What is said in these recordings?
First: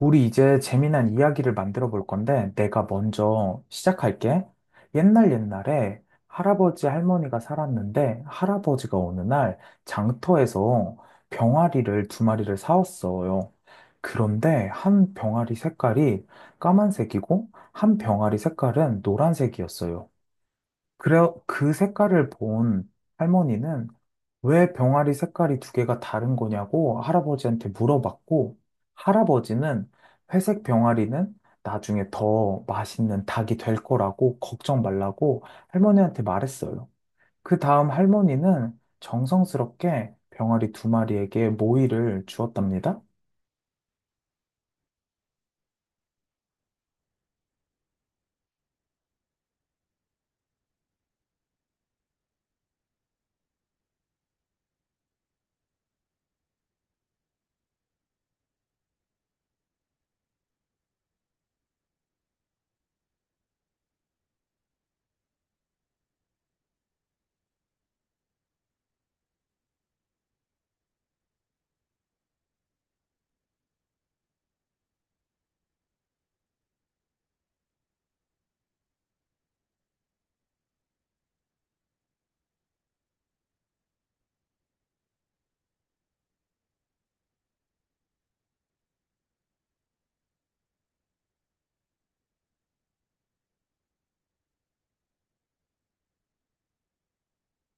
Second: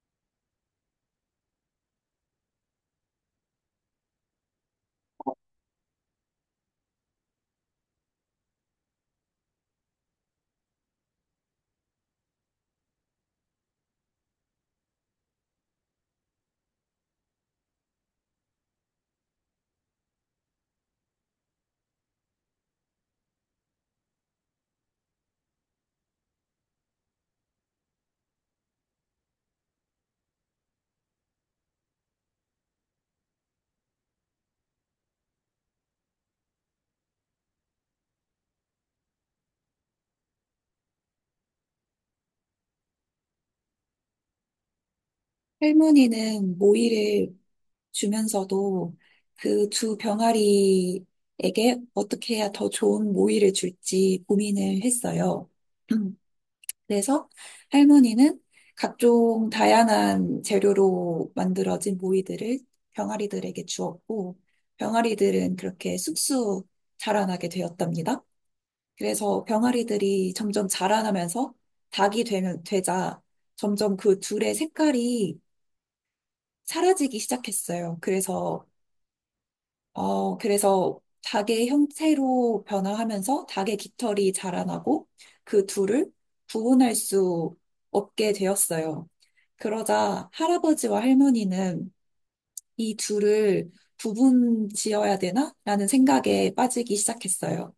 우리 이제 재미난 이야기를 만들어 볼 건데, 내가 먼저 시작할게. 옛날 옛날에 할아버지 할머니가 살았는데, 할아버지가 어느 날 장터에서 병아리를 두 마리를 사왔어요. 그런데 한 병아리 색깔이 까만색이고, 한 병아리 색깔은 노란색이었어요. 그래, 그 색깔을 본 할머니는 왜 병아리 색깔이 두 개가 다른 거냐고 할아버지한테 물어봤고, 할아버지는 회색 병아리는 나중에 더 맛있는 닭이 될 거라고 걱정 말라고 할머니한테 말했어요. 그 다음 할머니는 정성스럽게 병아리 두 마리에게 모이를 주었답니다. 할머니는 모이를 주면서도 그 두 병아리에게 어떻게 해야 더 좋은 모이를 줄지 고민을 했어요. 그래서 할머니는 각종 다양한 재료로 만들어진 모이들을 병아리들에게 주었고, 병아리들은 그렇게 쑥쑥 자라나게 되었답니다. 그래서 병아리들이 점점 자라나면서 닭이 되자 점점 그 둘의 색깔이 사라지기 시작했어요. 그래서 닭의 형태로 변화하면서 닭의 깃털이 자라나고 그 둘을 구분할 수 없게 되었어요. 그러자 할아버지와 할머니는 이 둘을 구분 지어야 되나? 라는 생각에 빠지기 시작했어요.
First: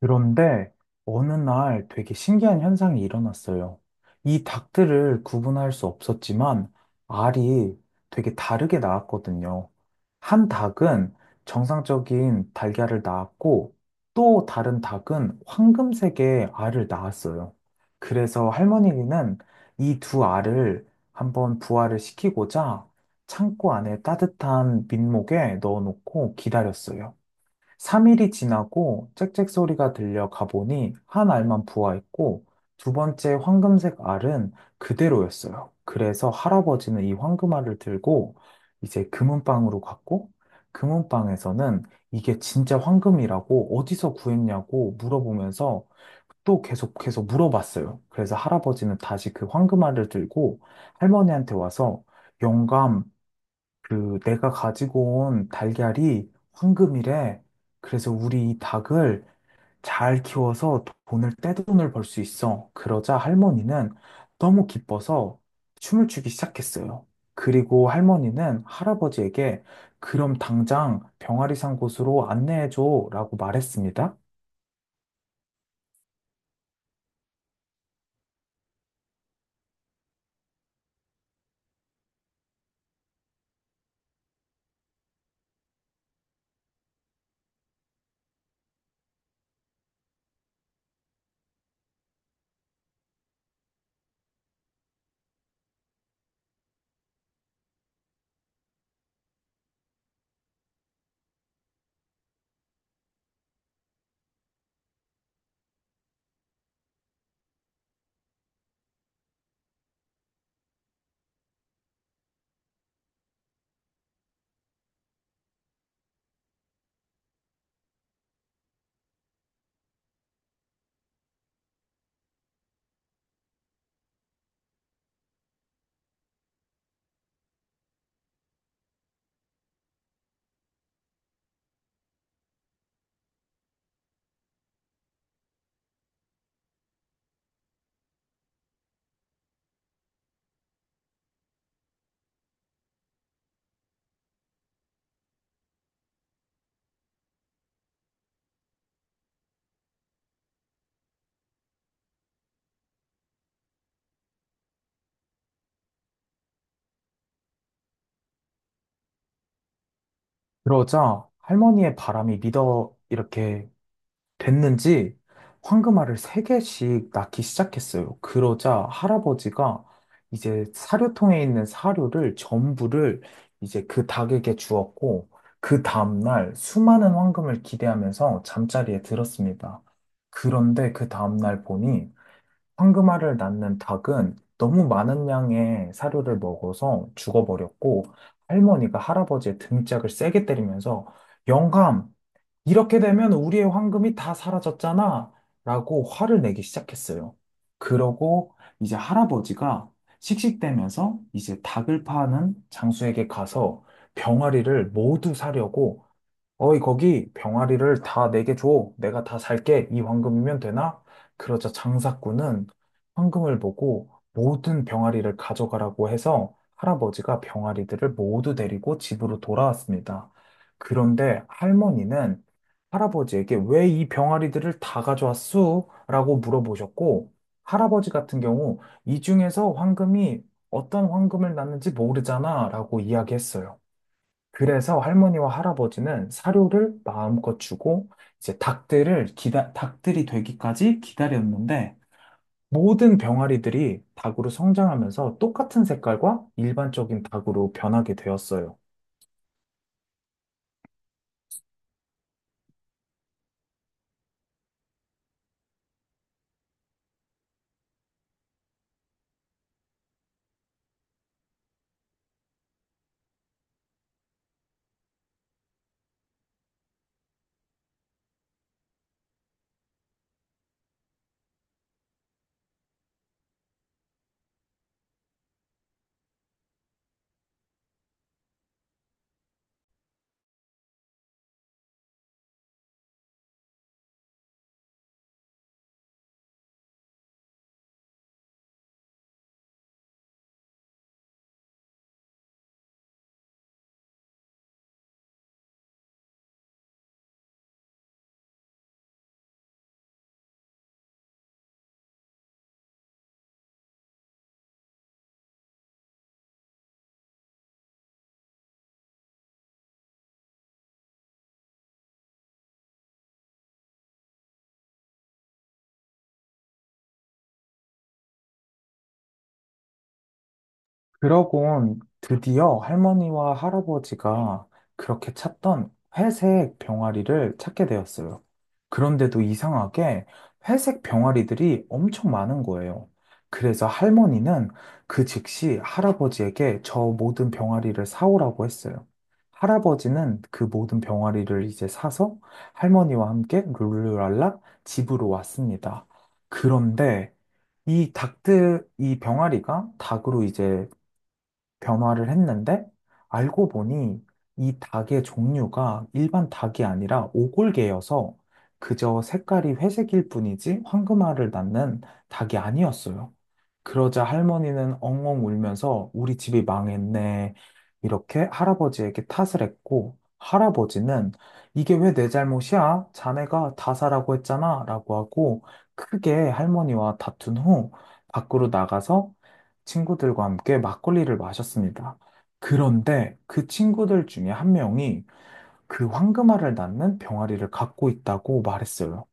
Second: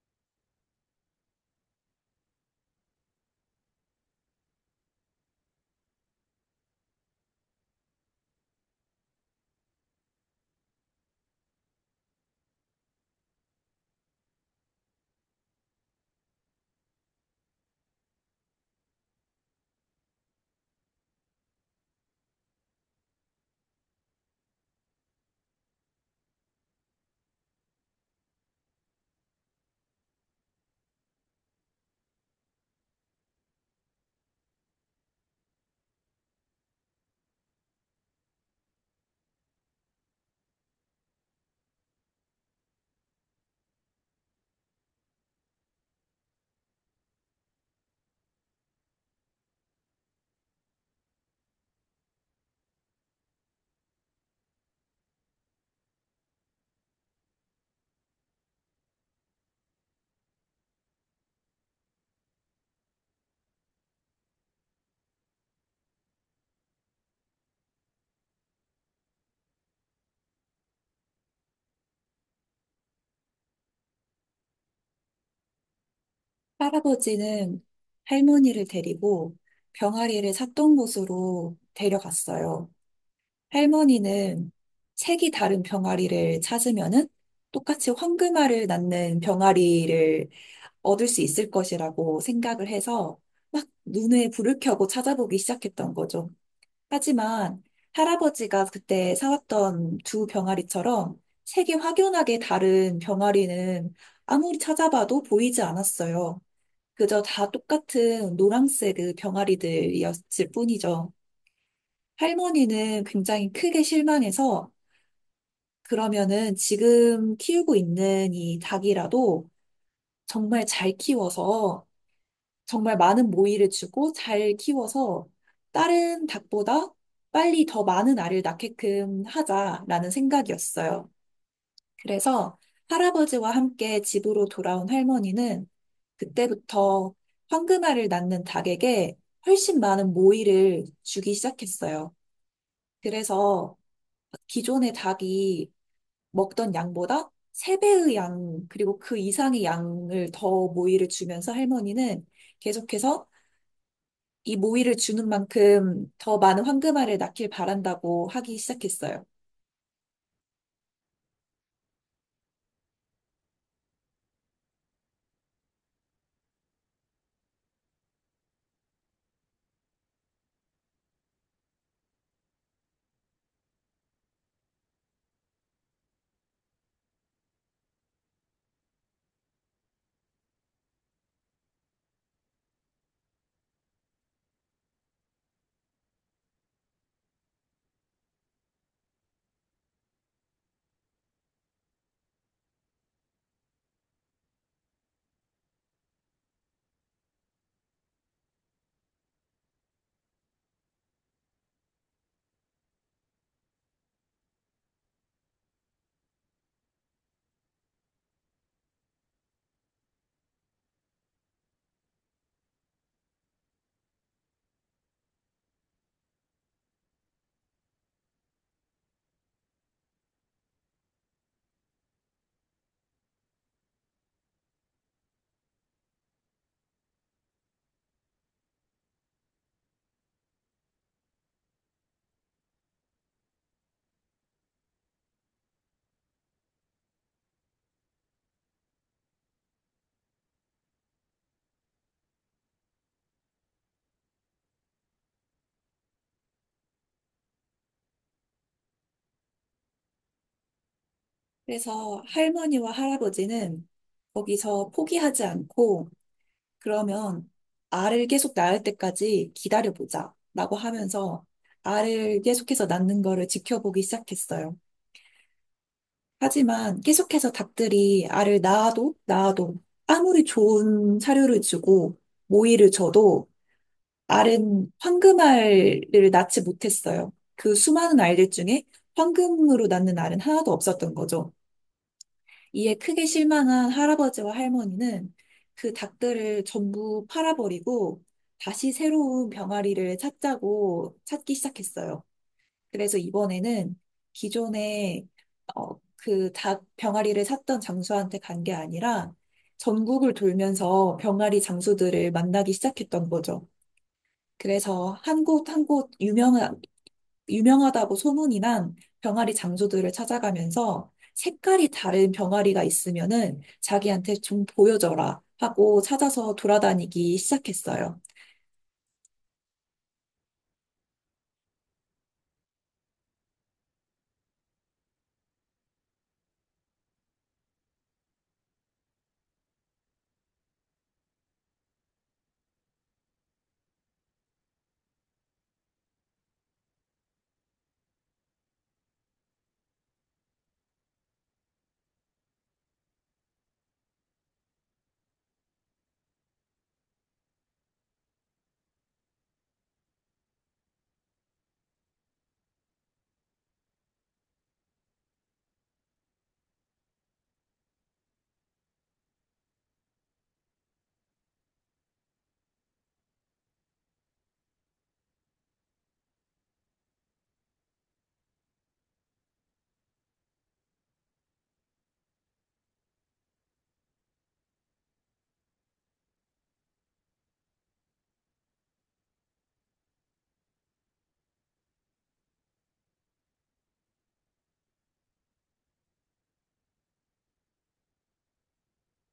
그런데 어느 날 되게 신기한 현상이 일어났어요. 이 닭들을 구분할 수 없었지만 알이 되게 다르게 나왔거든요. 한 닭은 정상적인 달걀을 낳았고 또 다른 닭은 황금색의 알을 낳았어요. 그래서 할머니는 이 두 알을 한번 부화를 시키고자 창고 안에 따뜻한 민목에 넣어놓고 기다렸어요. 3일이 지나고 짹짹 소리가 들려 가보니 한 알만 부화했고 두 번째 황금색 알은 그대로였어요. 그래서 할아버지는 이 황금알을 들고 이제 금은방으로 갔고 금은방에서는 이게 진짜 황금이라고 어디서 구했냐고 물어보면서 또 계속 계속 물어봤어요. 그래서 할아버지는 다시 그 황금알을 들고 할머니한테 와서 영감, 그 내가 가지고 온 달걀이 황금이래. 그래서 우리 이 닭을 잘 키워서 돈을 떼돈을 벌 수 있어. 그러자 할머니는 너무 기뻐서 춤을 추기 시작했어요. 그리고 할머니는 할아버지에게 그럼 당장 병아리산 곳으로 안내해줘라고 말했습니다. 할아버지는 할머니를 데리고 병아리를 샀던 곳으로 데려갔어요. 할머니는 색이 다른 병아리를 찾으면은 똑같이 황금알을 낳는 병아리를 얻을 수 있을 것이라고 생각을 해서 막 눈에 불을 켜고 찾아보기 시작했던 거죠. 하지만 할아버지가 그때 사왔던 두 병아리처럼 색이 확연하게 다른 병아리는 아무리 찾아봐도 보이지 않았어요. 그저 다 똑같은 노란색 그 병아리들이었을 뿐이죠. 할머니는 굉장히 크게 실망해서 그러면은 지금 키우고 있는 이 닭이라도 정말 잘 키워서 정말 많은 모이를 주고 잘 키워서 다른 닭보다 빨리 더 많은 알을 낳게끔 하자라는 생각이었어요. 그래서 할아버지와 함께 집으로 돌아온 할머니는 그때부터 황금알을 낳는 닭에게 훨씬 많은 모이를 주기 시작했어요. 그래서 기존의 닭이 먹던 양보다 세배의 양, 그리고 그 이상의 양을 더 모이를 주면서 할머니는 계속해서 이 모이를 주는 만큼 더 많은 황금알을 낳길 바란다고 하기 시작했어요. 그러자 할머니의 바람이 믿어 이렇게 됐는지 황금알을 3개씩 낳기 시작했어요. 그러자 할아버지가 이제 사료통에 있는 사료를 전부를 이제 그 닭에게 주었고, 그 다음날 수많은 황금을 기대하면서 잠자리에 들었습니다. 그런데 그 다음날 보니 황금알을 낳는 닭은 너무 많은 양의 사료를 먹어서 죽어버렸고, 할머니가 할아버지의 등짝을 세게 때리면서 영감! 이렇게 되면 우리의 황금이 다 사라졌잖아. 라고 화를 내기 시작했어요. 그러고 이제 할아버지가 씩씩대면서 이제 닭을 파는 장수에게 가서 병아리를 모두 사려고 어이, 거기 병아리를 다 내게 줘. 내가 다 살게. 이 황금이면 되나? 그러자 장사꾼은 황금을 보고 모든 병아리를 가져가라고 해서 할아버지가 병아리들을 모두 데리고 집으로 돌아왔습니다. 그런데 할머니는 할아버지에게 왜 이 병아리들을 다 가져왔수? 라고 물어보셨고, 할아버지 같은 경우 이 중에서 황금이 어떤 황금을 낳는지 모르잖아. 라고 이야기했어요. 그래서 할머니와 할아버지는 사료를 마음껏 주고 이제 닭들이 되기까지 기다렸는데 모든 병아리들이 닭으로 성장하면서 똑같은 색깔과 일반적인 닭으로 변하게 되었어요. 그래서 할머니와 할아버지는 거기서 포기하지 않고 그러면 알을 계속 낳을 때까지 기다려보자 라고 하면서 알을 계속해서 낳는 거를 지켜보기 시작했어요. 하지만 계속해서 닭들이 알을 낳아도 낳아도 아무리 좋은 사료를 주고 모이를 줘도 알은 황금알을 낳지 못했어요. 그 수많은 알들 중에 황금으로 낳는 알은 하나도 없었던 거죠. 이에 크게 실망한 할아버지와 할머니는 그 닭들을 전부 팔아버리고 다시 새로운 병아리를 찾자고 찾기 시작했어요. 그래서 이번에는 기존에 그 닭 병아리를 샀던 장수한테 간 게 아니라 전국을 돌면서 병아리 장수들을 만나기 시작했던 거죠. 그래서 한 곳 한 곳 유명하다고 소문이 난 병아리 장수들을 찾아가면서 색깔이 다른 병아리가 있으면은 자기한테 좀 보여줘라 하고 찾아서 돌아다니기 시작했어요. 그러곤 드디어 할머니와 할아버지가 그렇게 찾던 회색 병아리를 찾게 되었어요. 그런데도 이상하게 회색 병아리들이 엄청 많은 거예요. 그래서 할머니는 그 즉시 할아버지에게 저 모든 병아리를 사오라고 했어요. 할아버지는 그 모든 병아리를 이제 사서 할머니와 함께 룰루랄라 집으로 왔습니다. 그런데 이 병아리가 닭으로 이제 변화를 했는데 알고 보니 이 닭의 종류가 일반 닭이 아니라 오골계여서 그저 색깔이 회색일 뿐이지 황금알을 낳는 닭이 아니었어요. 그러자 할머니는 엉엉 울면서 우리 집이 망했네. 이렇게 할아버지에게 탓을 했고, 할아버지는 이게 왜 내 잘못이야? 자네가 다 사라고 했잖아. 라고 하고, 크게 할머니와 다툰 후, 밖으로 나가서 친구들과 함께 막걸리를 마셨습니다. 그런데 그 친구들 중에 한 명이 그 황금알을 낳는 병아리를 갖고 있다고 말했어요.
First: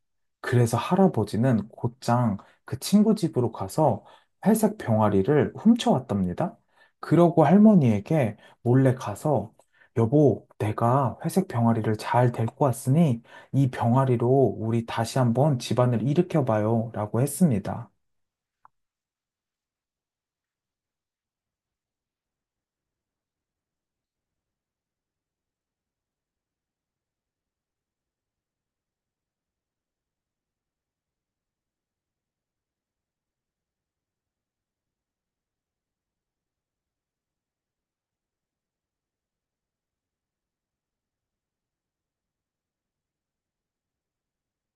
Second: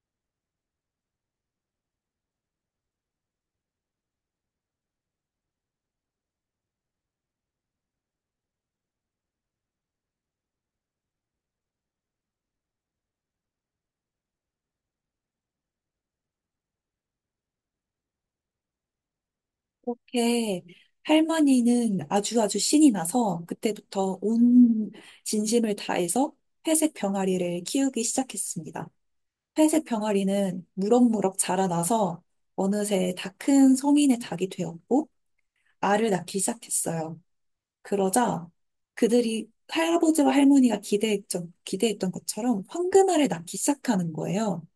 그래서 할아버지는 곧장 그 친구 집으로 가서 회색 병아리를 훔쳐왔답니다. 그러고 할머니에게 몰래 가서 여보, 내가 회색 병아리를 잘 데리고 왔으니 이 병아리로 우리 다시 한번 집안을 일으켜봐요 라고 했습니다. 그렇게 할머니는 아주 아주 신이 나서 그때부터 온 진심을 다해서 회색 병아리를 키우기 시작했습니다. 회색 병아리는 무럭무럭 자라나서 어느새 다 큰 성인의 닭이 되었고 알을 낳기 시작했어요. 그러자 그들이 할아버지와 할머니가 기대했던 것처럼 황금알을 낳기 시작하는 거예요.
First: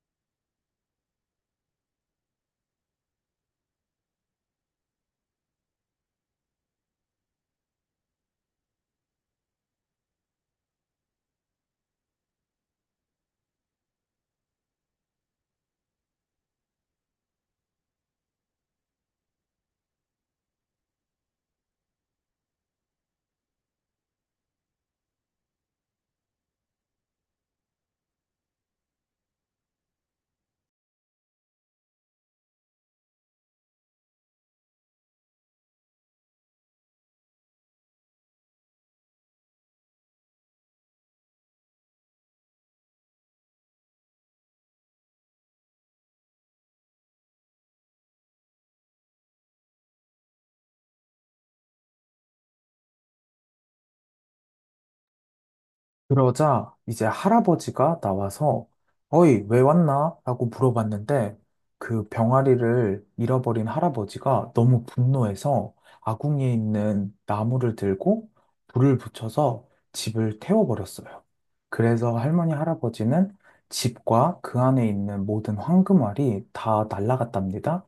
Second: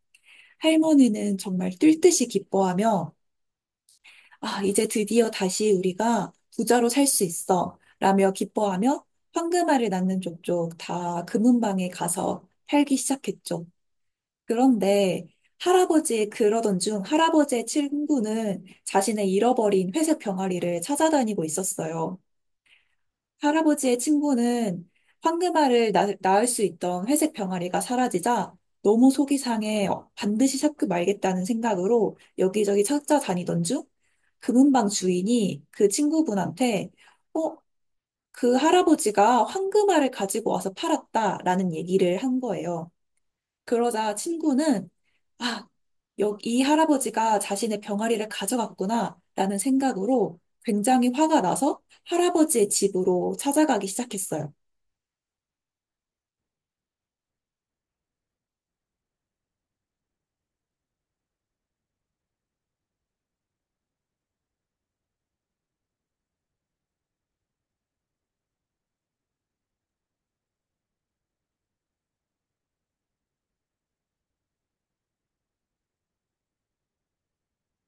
할머니는 정말 뛸 듯이 기뻐하며 아, 이제 드디어 다시 우리가 부자로 살 수 있어. 라며 기뻐하며 황금알을 낳는 족족 다 금은방에 가서 살기 시작했죠. 그런데 할아버지의 그러던 중 할아버지의 친구는 자신의 잃어버린 회색 병아리를 찾아다니고 있었어요. 할아버지의 친구는 황금알을 낳을 수 있던 회색 병아리가 사라지자 너무 속이 상해 반드시 찾고 말겠다는 생각으로 여기저기 찾아다니던 중 금은방 주인이 그 친구분한테 어, 그 할아버지가 황금알을 가지고 와서 팔았다라는 얘기를 한 거예요. 그러자 친구는 아, 여기 이 할아버지가 자신의 병아리를 가져갔구나 라는 생각으로 굉장히 화가 나서 할아버지의 집으로 찾아가기 시작했어요. 그러자 이제 할아버지가 나와서 어이, 왜 왔나? 라고 물어봤는데 그 병아리를 잃어버린 할아버지가 너무 분노해서 아궁이에 있는 나무를 들고 불을 붙여서 집을 태워버렸어요. 그래서 할머니, 할아버지는 집과 그 안에 있는 모든 황금알이 다 날아갔답니다.